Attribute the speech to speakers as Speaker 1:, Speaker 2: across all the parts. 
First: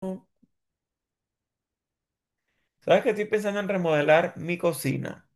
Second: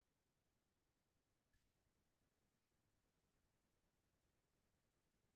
Speaker 1: Sabes que estoy pensando en remodelar mi cocina,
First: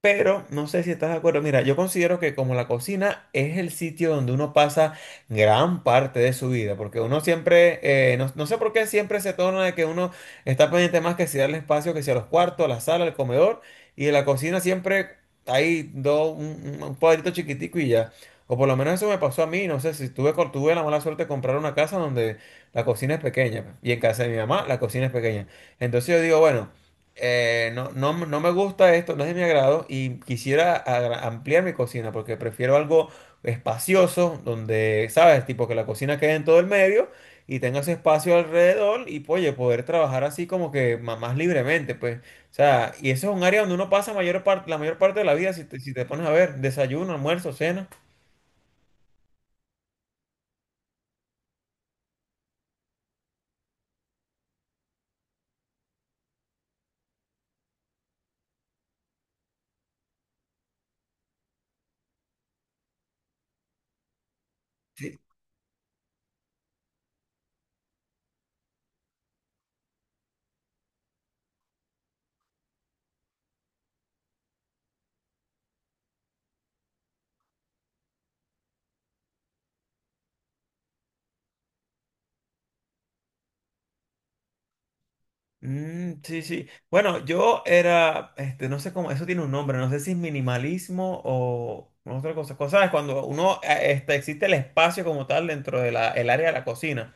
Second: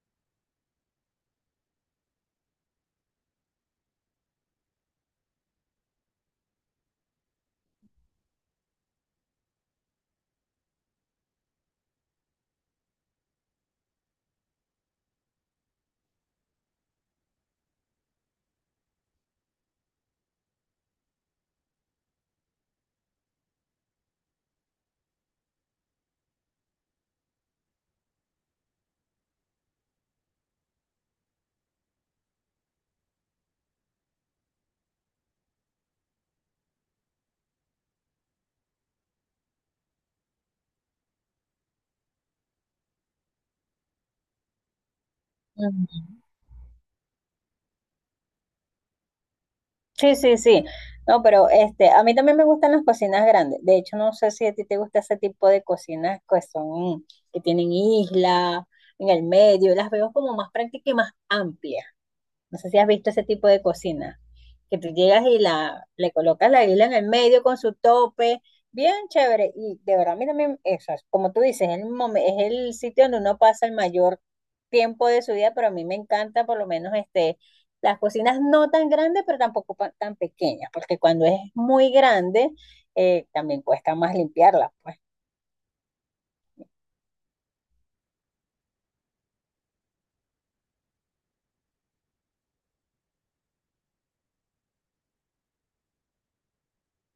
Speaker 1: pero no sé si estás de acuerdo. Mira, yo considero que como la cocina es el sitio donde uno pasa gran parte de su vida, porque uno siempre, no sé por qué siempre se torna de que uno está pendiente más que si darle espacio, que si a los cuartos, a la sala, al comedor, y en la cocina siempre hay dos, un cuadrito chiquitico y ya. O por lo menos eso me pasó a mí, no sé si tuve, tuve la mala suerte de comprar una casa donde la cocina es pequeña, y en casa de mi mamá la cocina es pequeña. Entonces yo digo, bueno. No me gusta esto, no es de mi agrado y quisiera ampliar mi cocina porque prefiero algo espacioso donde, ¿sabes? Tipo que la cocina quede en todo el medio y tenga su espacio alrededor y, oye, poder trabajar así como que más libremente, pues. O sea, y eso es un área donde uno pasa mayor parte, la mayor parte de la vida si te
Speaker 2: Ujú.
Speaker 1: pones a ver, desayuno, almuerzo, cena.
Speaker 2: Sí, sí, sí. No, pero este, a mí también me gustan las cocinas grandes. De hecho, no sé si a ti te gusta ese tipo de cocinas que tienen isla en el medio. Las veo como más prácticas y más amplias. No sé si has visto ese tipo de cocina, que tú llegas y le colocas la isla en el medio con su tope, bien chévere. Y de verdad, a mí también, eso es, como tú dices, es el sitio donde uno pasa el mayor tiempo de su día, pero a mí me encanta por lo menos este, las cocinas no tan grandes, pero tampoco tan pequeñas, porque cuando es muy grande, también cuesta más limpiarla, pues.
Speaker 1: Mm, sí, sí. Bueno, yo era, este, no sé cómo, eso tiene un nombre, no sé si es minimalismo o otra cosa. Cosa es cuando uno, este, existe el espacio como tal dentro de la, el área de la cocina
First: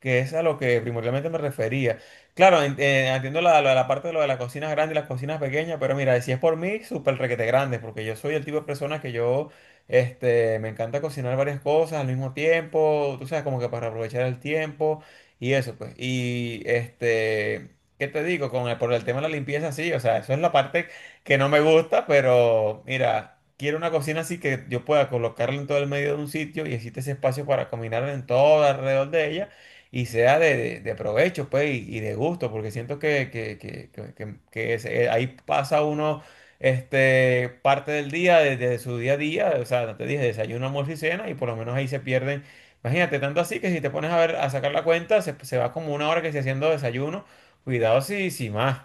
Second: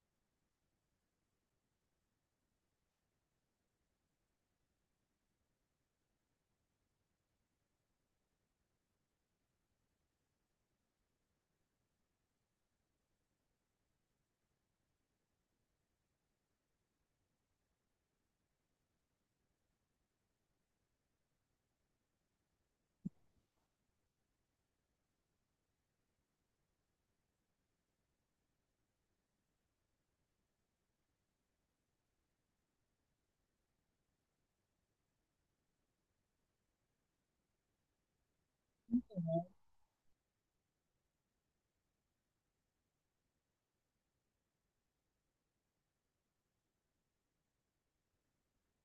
Speaker 1: que es a lo que primordialmente me refería. Claro, entiendo la parte de lo de las cocinas grandes y las cocinas pequeñas, pero mira, si es por mí, súper requete grande, porque yo soy el tipo de persona que yo, este, me encanta cocinar varias cosas al mismo tiempo, tú sabes, como que para aprovechar el tiempo y eso, pues. Y, este, ¿qué te digo? Con el, por el tema de la limpieza, sí, o sea, eso es la parte que no me gusta, pero mira. Quiero una cocina así que yo pueda colocarla en todo el medio de un sitio y existe ese espacio para caminar en todo alrededor de ella y sea de provecho, pues, y de gusto, porque siento ahí pasa uno este, parte del día, de su día a día,
Speaker 2: ¿No?
Speaker 1: o sea, no te dije, desayuno, almuerzo y cena, y por lo menos ahí se pierden. Imagínate, tanto así que si te pones a ver, a sacar la cuenta, se va como 1 hora que se haciendo desayuno, cuidado si, más.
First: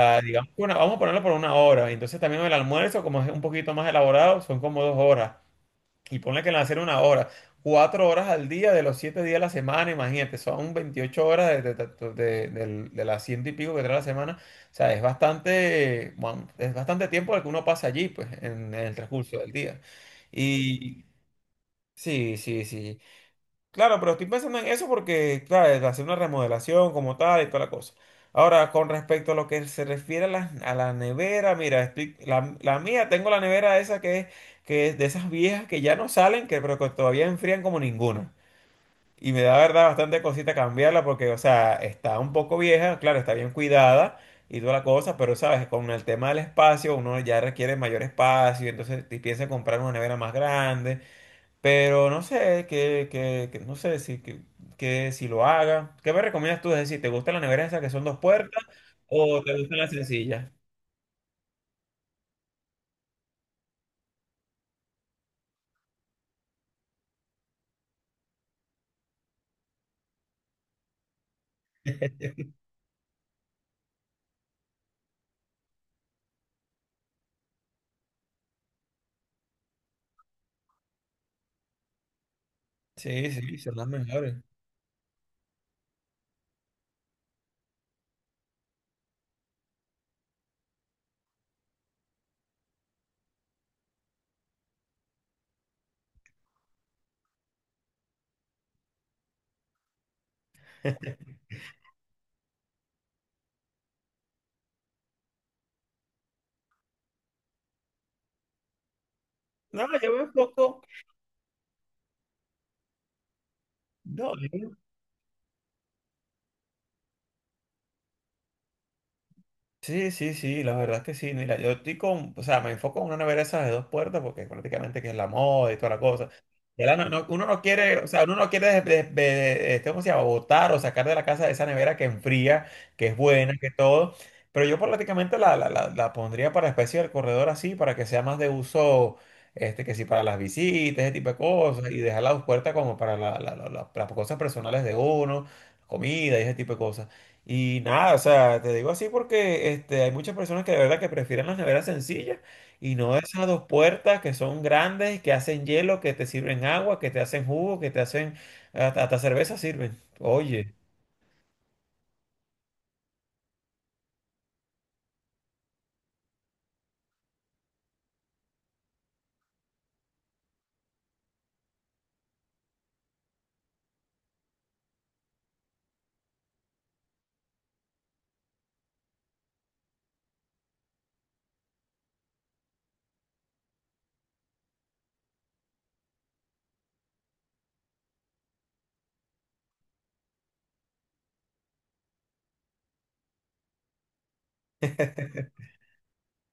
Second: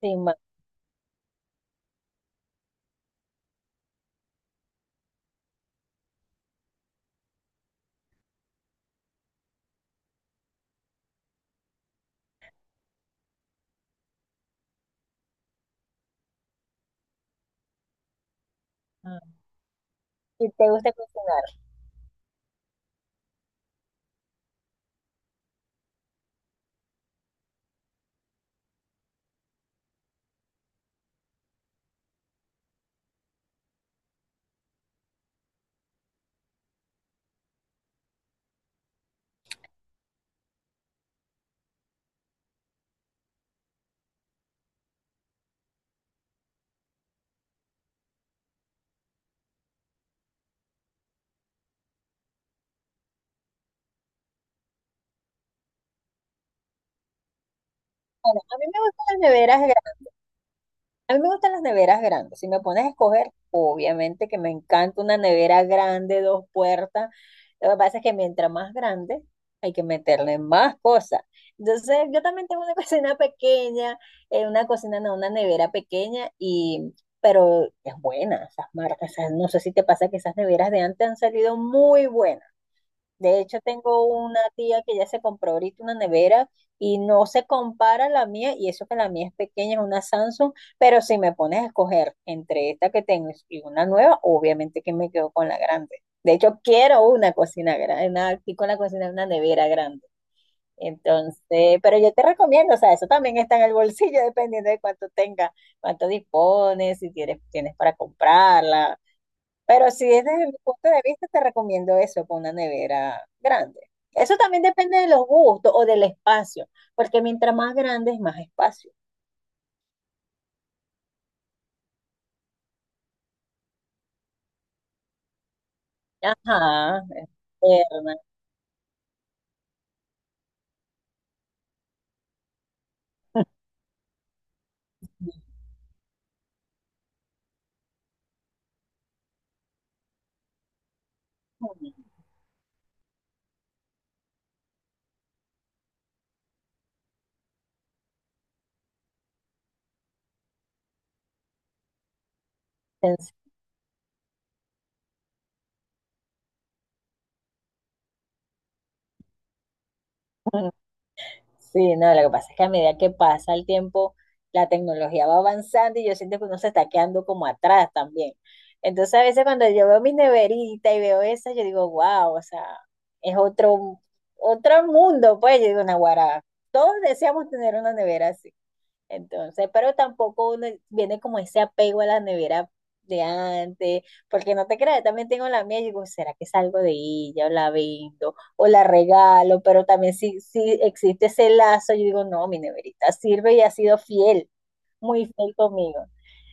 Speaker 2: Sí, ma-
Speaker 1: digamos que vamos a ponerlo por 1 hora. Entonces también el almuerzo, como es un poquito más elaborado, son como 2 horas. Y ponle que le hacer 1 hora, 4 horas al día de los 7 días de la semana, imagínate, son 28 horas de las ciento y pico que trae la semana. O sea, es bastante, bueno, es bastante tiempo el que uno pasa allí, pues, en el transcurso
Speaker 2: Ah,
Speaker 1: del día.
Speaker 2: ¿y te gusta
Speaker 1: Y
Speaker 2: cocinar?
Speaker 1: sí, sí, sí. Claro, pero estoy pensando en eso porque, claro, hacer una remodelación como tal y toda la cosa. Ahora, con respecto a lo que se refiere a la nevera, mira, la mía, tengo la nevera esa que es de esas viejas que ya no salen, que, pero que todavía enfrían como ninguna. Y me da, verdad, bastante cosita cambiarla porque, o sea, está un poco vieja, claro, está bien cuidada y toda la cosa, pero, sabes, con el tema del espacio, uno ya requiere mayor espacio, entonces te piensa en comprar una nevera más grande. Pero no sé, no sé si, que si lo haga. ¿Qué me recomiendas tú? Es decir, ¿te gustan las neveras esas que son dos
Speaker 2: A
Speaker 1: puertas
Speaker 2: mí me gustan las
Speaker 1: o te
Speaker 2: neveras
Speaker 1: gustan las sencillas?
Speaker 2: A mí me gustan las neveras grandes. Si me pones a escoger, obviamente que me encanta una nevera grande, dos puertas. Lo que pasa es que mientras más grande, hay que meterle más cosas. Entonces, yo también tengo una cocina pequeña, una cocina, no, una nevera pequeña, y, pero es buena esas marcas. No sé si te pasa que esas neveras de antes han salido muy buenas.
Speaker 1: Sí,
Speaker 2: De
Speaker 1: sí,
Speaker 2: hecho,
Speaker 1: son las
Speaker 2: tengo
Speaker 1: mejores.
Speaker 2: una tía que ya se compró ahorita una nevera y no se compara a la mía, y eso que la mía es pequeña, es una Samsung, pero si me pones a escoger entre esta que tengo y una nueva, obviamente que me quedo con la grande. De hecho, quiero una cocina grande, una, aquí con la cocina, una nevera grande. Entonces, pero yo te recomiendo, o sea, eso también está en el bolsillo, dependiendo de cuánto tenga, cuánto dispones, si tienes, tienes para comprarla.
Speaker 1: No,
Speaker 2: Pero si
Speaker 1: yo me
Speaker 2: es desde mi
Speaker 1: enfoco.
Speaker 2: punto de vista, te recomiendo eso, con una nevera grande.
Speaker 1: No.
Speaker 2: Eso también depende de los gustos o del espacio, porque mientras más grande es más espacio.
Speaker 1: Sí, sí, sí, la verdad es que sí. Mira, yo estoy con, o sea, me enfoco en una nevera esas de dos puertas porque prácticamente que es la moda y toda la cosa. Ya la
Speaker 2: Ajá, es
Speaker 1: uno no quiere, o sea, uno no quiere, este, ¿cómo se llama? Botar o sacar de la casa esa nevera que enfría, que es buena, que todo. Pero yo prácticamente la pondría para especie del corredor así, para que sea más de uso, este, que sí, para las visitas, ese tipo de cosas, y dejar las dos puertas como para las cosas personales de uno, comida y ese tipo de cosas. Y nada, o sea, te digo así porque este, hay muchas personas que de verdad que prefieren las neveras sencillas y no
Speaker 2: externa.
Speaker 1: esas dos puertas que son grandes, que hacen hielo, que te sirven agua, que te hacen jugo, que te hacen hasta cerveza sirven. Oye,
Speaker 2: Sí, no, lo que pasa es que a medida que pasa el tiempo, la tecnología va avanzando y yo siento que uno se está quedando como atrás también. Entonces, a veces cuando yo veo mi neverita y veo esa, yo digo, wow, o sea, es otro mundo, pues, yo digo, Naguará, todos deseamos tener una nevera así. Entonces, pero tampoco uno viene como ese apego a la nevera de antes, porque no te creas, también tengo la mía y digo, ¿será que salgo de ella o la vendo o la regalo? Pero también si existe ese lazo, yo digo, no, mi neverita sirve y ha sido fiel, muy fiel conmigo.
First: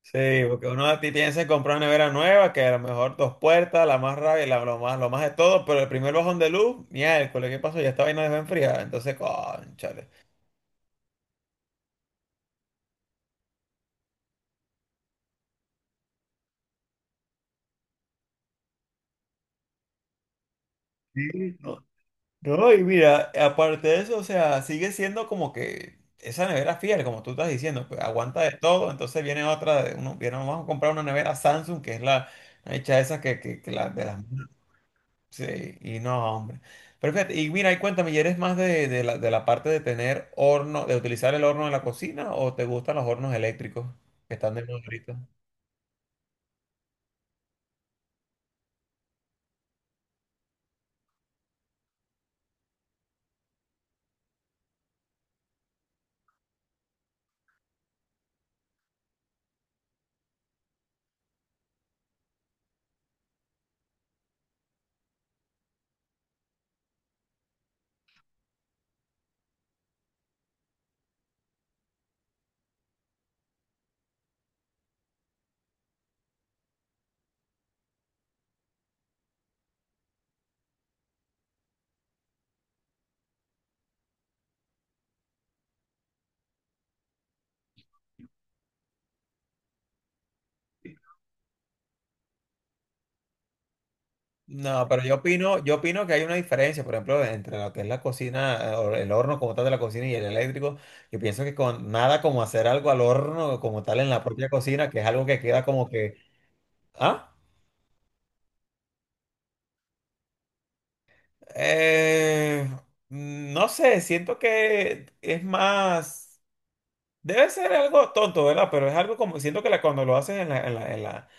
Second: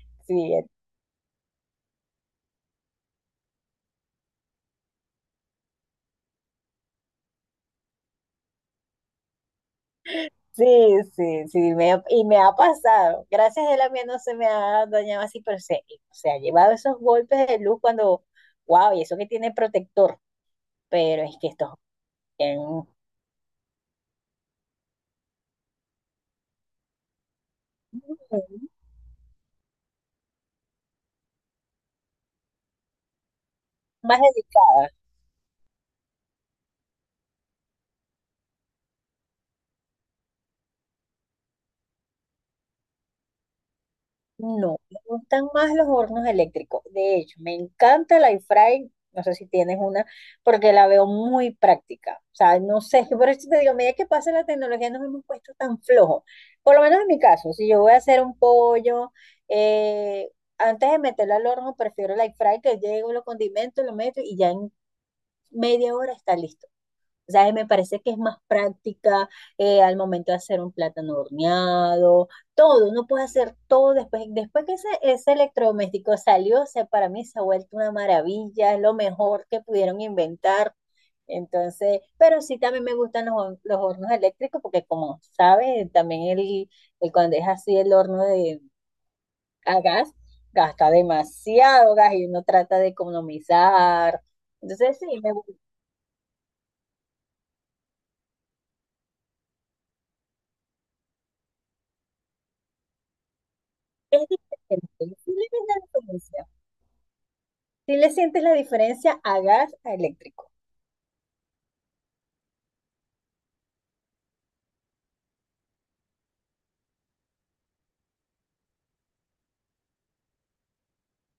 Speaker 1: sí,
Speaker 2: Sí,
Speaker 1: porque uno a ti piensa en comprar una nevera nueva, que a lo mejor dos puertas, la más rabia, la, lo más de todo, pero el primer bajón de luz, miércoles, ¿qué pasó? Ya esta vaina dejó enfriada. Entonces, cónchale.
Speaker 2: sí, sí, sí, y me ha pasado. Gracias a la mía no se me ha dañado así, pero se ha llevado esos golpes de luz cuando, wow, y eso que tiene protector,
Speaker 1: Sí,
Speaker 2: pero es que esto...
Speaker 1: no. No, y mira, aparte de eso, o sea, sigue siendo como que esa nevera fiel, como tú estás diciendo, pues,
Speaker 2: es
Speaker 1: aguanta de
Speaker 2: bien
Speaker 1: todo, entonces viene otra, de uno, viene, vamos a comprar una nevera Samsung, que es la hecha esa que la de
Speaker 2: más
Speaker 1: las...
Speaker 2: dedicadas.
Speaker 1: Sí, y no, hombre. Pero fíjate, y mira, y cuéntame, ¿y eres más de la parte de tener horno, de utilizar el horno en la cocina o te gustan los hornos eléctricos que están de
Speaker 2: No,
Speaker 1: moda
Speaker 2: me
Speaker 1: ahorita?
Speaker 2: gustan más los hornos eléctricos. De hecho, me encanta la air fry. No sé si tienes una, porque la veo muy práctica. O sea, no sé, por eso te digo, a medida que pasa la tecnología nos hemos puesto tan flojos. Por lo menos en mi caso, si yo voy a hacer un pollo, eh, antes de meterlo al horno, prefiero la air fry, que llego, lo condimento, lo meto y ya en media hora está listo. O sea, me parece que es más práctica al momento de hacer un plátano horneado, todo, uno puede hacer todo después que ese electrodoméstico salió, o sea, para mí se ha vuelto una maravilla, es lo mejor que pudieron inventar. Entonces, pero sí también me gustan los hornos eléctricos porque como sabes, también el cuando es así el horno de a gas, gasta demasiado gas y uno trata de economizar.
Speaker 1: No,
Speaker 2: Entonces,
Speaker 1: pero
Speaker 2: sí, me, gu-
Speaker 1: yo opino que hay una diferencia, por ejemplo, entre lo que es la cocina, o el horno como tal de la cocina y el eléctrico. Yo pienso que con nada como hacer algo al horno como tal en
Speaker 2: Es
Speaker 1: la propia cocina, que es
Speaker 2: diferente.
Speaker 1: algo
Speaker 2: Sí, le
Speaker 1: que
Speaker 2: ves
Speaker 1: queda
Speaker 2: la
Speaker 1: como que,
Speaker 2: diferencia.
Speaker 1: ah,
Speaker 2: Si le sientes la diferencia a gas a eléctrico.
Speaker 1: eh, no sé, siento que es más, debe ser algo tonto, ¿verdad? Pero es algo como, siento que cuando lo haces en la, en la, en la,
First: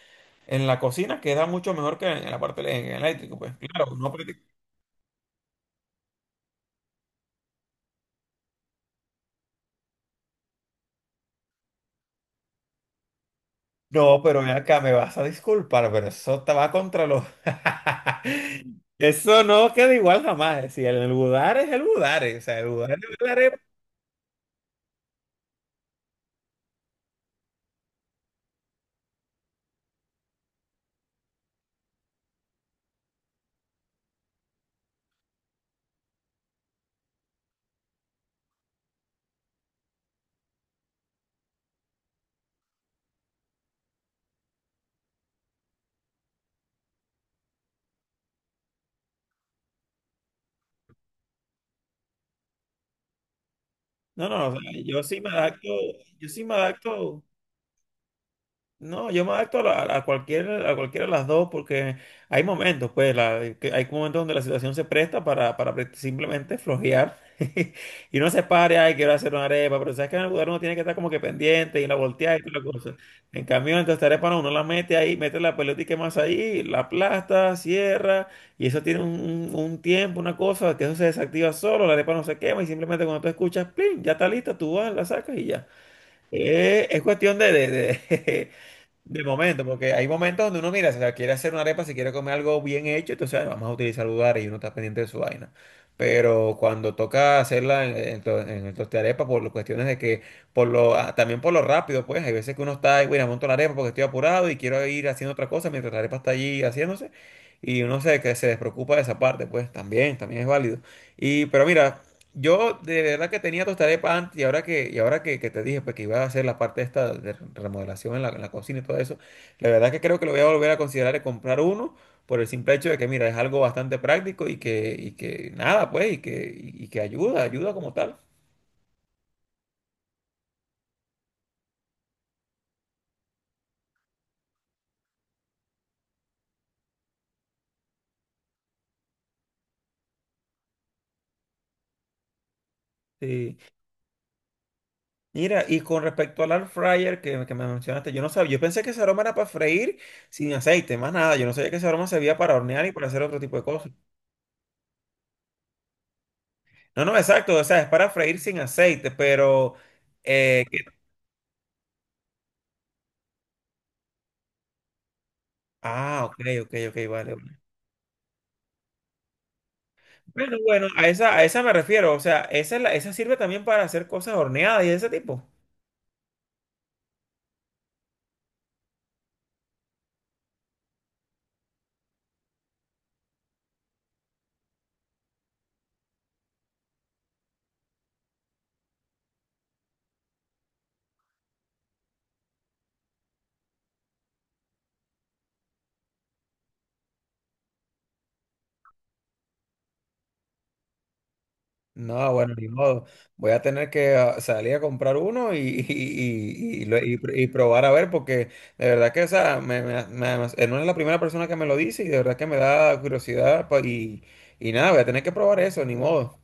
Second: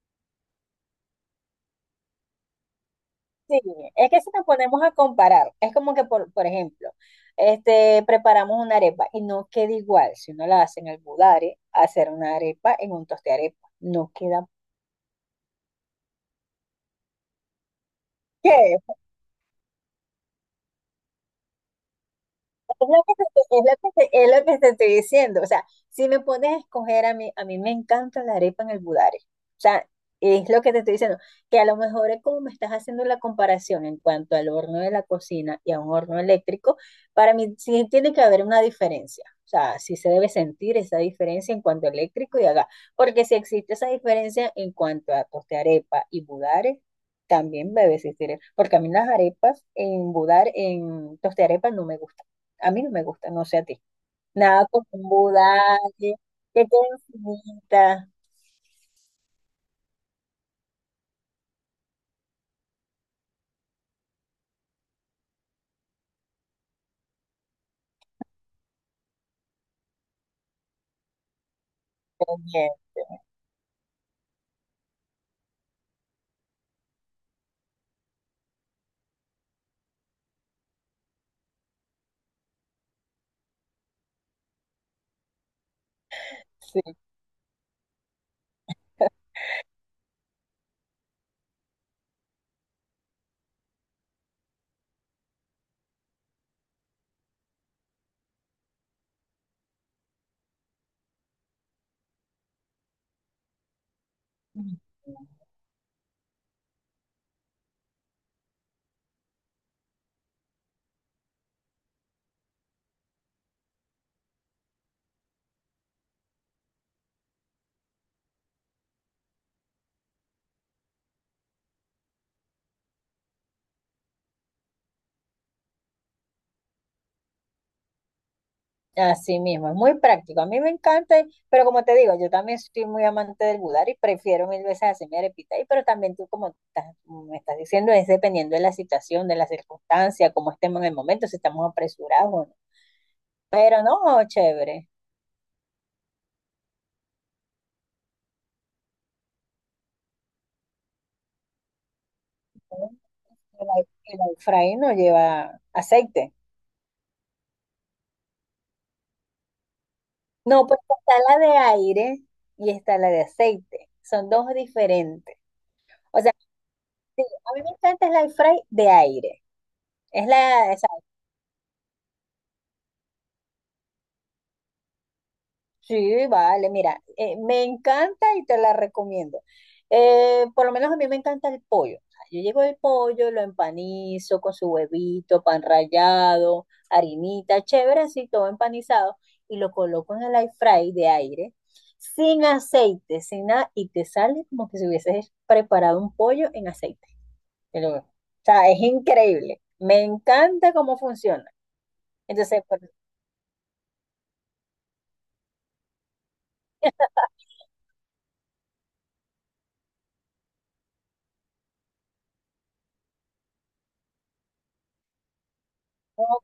Speaker 1: en la cocina queda mucho mejor que en la parte en el eléctrico, pues.
Speaker 2: Sí,
Speaker 1: Claro, no.
Speaker 2: es que si nos ponemos a comparar, es como que, por ejemplo, este, preparamos una arepa y no queda igual si uno la hace en almudare, hacer una arepa en un toste arepa. No
Speaker 1: No, pero
Speaker 2: queda.
Speaker 1: ven acá, me vas a disculpar, pero eso te va contra los...
Speaker 2: ¿Qué?
Speaker 1: Eso no queda igual jamás. Si el budar es el budar, o sea, el budar es el budar.
Speaker 2: Es lo que te estoy diciendo. O sea, si me pones a escoger, a mí me encanta la arepa en el budare. O sea, es lo que te estoy diciendo. Que a lo mejor es como me estás haciendo la comparación en cuanto al horno de la cocina y a un horno eléctrico, para mí sí tiene que haber una diferencia. O sea, sí se debe sentir esa diferencia en cuanto a eléctrico y a gas. Porque si existe esa diferencia en cuanto a torta de arepa y budare, también debe existir. Porque a mí las arepas en budar, en tostearepa no me gustan. A mí no me gusta, no sé a ti.
Speaker 1: No, no, o
Speaker 2: Nada
Speaker 1: sea,
Speaker 2: con un
Speaker 1: yo sí me adapto,
Speaker 2: budalle,
Speaker 1: yo sí me
Speaker 2: que queden
Speaker 1: adapto.
Speaker 2: finitas.
Speaker 1: No, yo me adapto a, a cualquiera de las dos porque hay momentos, pues, que hay momentos donde la situación se presta para, para simplemente flojear y uno se pare, ay, quiero hacer una arepa, pero sabes que en el lugar uno tiene que estar como que pendiente y la voltea y toda la
Speaker 2: Bien,
Speaker 1: cosa. En cambio, entonces esta arepa no, uno la mete ahí, mete la pelota más ahí, la aplasta, cierra y eso tiene un, un tiempo, una cosa, que eso se desactiva solo, la arepa no se quema y simplemente cuando tú escuchas, plin, ya está lista, tú vas, la sacas y ya.
Speaker 2: sí.
Speaker 1: Es cuestión de De momento, porque hay momentos donde uno mira, si la quiere hacer una arepa, si quiere comer algo bien hecho, entonces "Ay, vamos a utilizar lugares y uno está pendiente de su vaina. Pero cuando toca hacerla en, en el tostarepa, por las cuestiones de que, también por lo rápido, pues, hay veces que uno está, "Ay, mira, monto la arepa porque estoy apurado y
Speaker 2: Mm.
Speaker 1: quiero ir haciendo otra cosa mientras la arepa está allí haciéndose, y uno se, que se despreocupa de esa parte, pues, también, también es válido. Y, pero mira, yo de verdad que tenía tostada de pan y ahora que, que te dije pues, que iba a hacer la parte esta de remodelación en la cocina y todo eso, la verdad que creo que lo voy a volver a considerar de comprar uno por el simple hecho de que, mira, es algo bastante práctico y que nada, pues, y que ayuda, ayuda como tal.
Speaker 2: Así mismo, es muy práctico. A mí me encanta, pero como te digo, yo también soy muy amante del budar y prefiero mil veces hacer mi arepita. Y pero también tú, como me estás diciendo, es dependiendo de la situación, de la circunstancia, cómo estemos en el momento, si estamos apresurados o no.
Speaker 1: Sí.
Speaker 2: Pero no, chévere.
Speaker 1: Mira, y con respecto al air fryer que me mencionaste, yo no sabía, yo pensé que ese aroma era para freír sin aceite, más nada, yo no sabía que ese aroma servía para hornear
Speaker 2: ¿No?
Speaker 1: y para hacer otro tipo de
Speaker 2: El,
Speaker 1: cosas.
Speaker 2: el air fry no lleva aceite.
Speaker 1: No, no, exacto, o sea, es para freír sin aceite, pero... eh,
Speaker 2: No, porque está la de aire y está la de aceite. Son dos diferentes. O
Speaker 1: Ah,
Speaker 2: sea,
Speaker 1: ok, ok, ok,
Speaker 2: sí,
Speaker 1: vale.
Speaker 2: a
Speaker 1: Vale.
Speaker 2: mí me encanta el air fry de aire. Es
Speaker 1: Bueno,
Speaker 2: la,
Speaker 1: bueno, a esa me refiero. O sea, esa, esa sirve también para hacer cosas horneadas y de ese tipo.
Speaker 2: Sí, vale, mira, me encanta y te la recomiendo. Por lo menos a mí me encanta el pollo. O sea, yo llego el pollo, lo empanizo con su huevito, pan rallado, harinita, chévere, así todo empanizado, y lo coloco en el air fry de aire, sin aceite, sin nada, y te sale como que si hubieses preparado un pollo en aceite. O sea, es increíble. Me encanta cómo funciona.
Speaker 1: No, bueno,
Speaker 2: Entonces,
Speaker 1: ni modo. Voy a tener que salir a comprar uno y, y probar a ver, porque de verdad que, o sea, no es la primera persona que me lo dice y de verdad que me da curiosidad. Y nada, voy a tener que probar eso, ni
Speaker 2: pues,
Speaker 1: modo.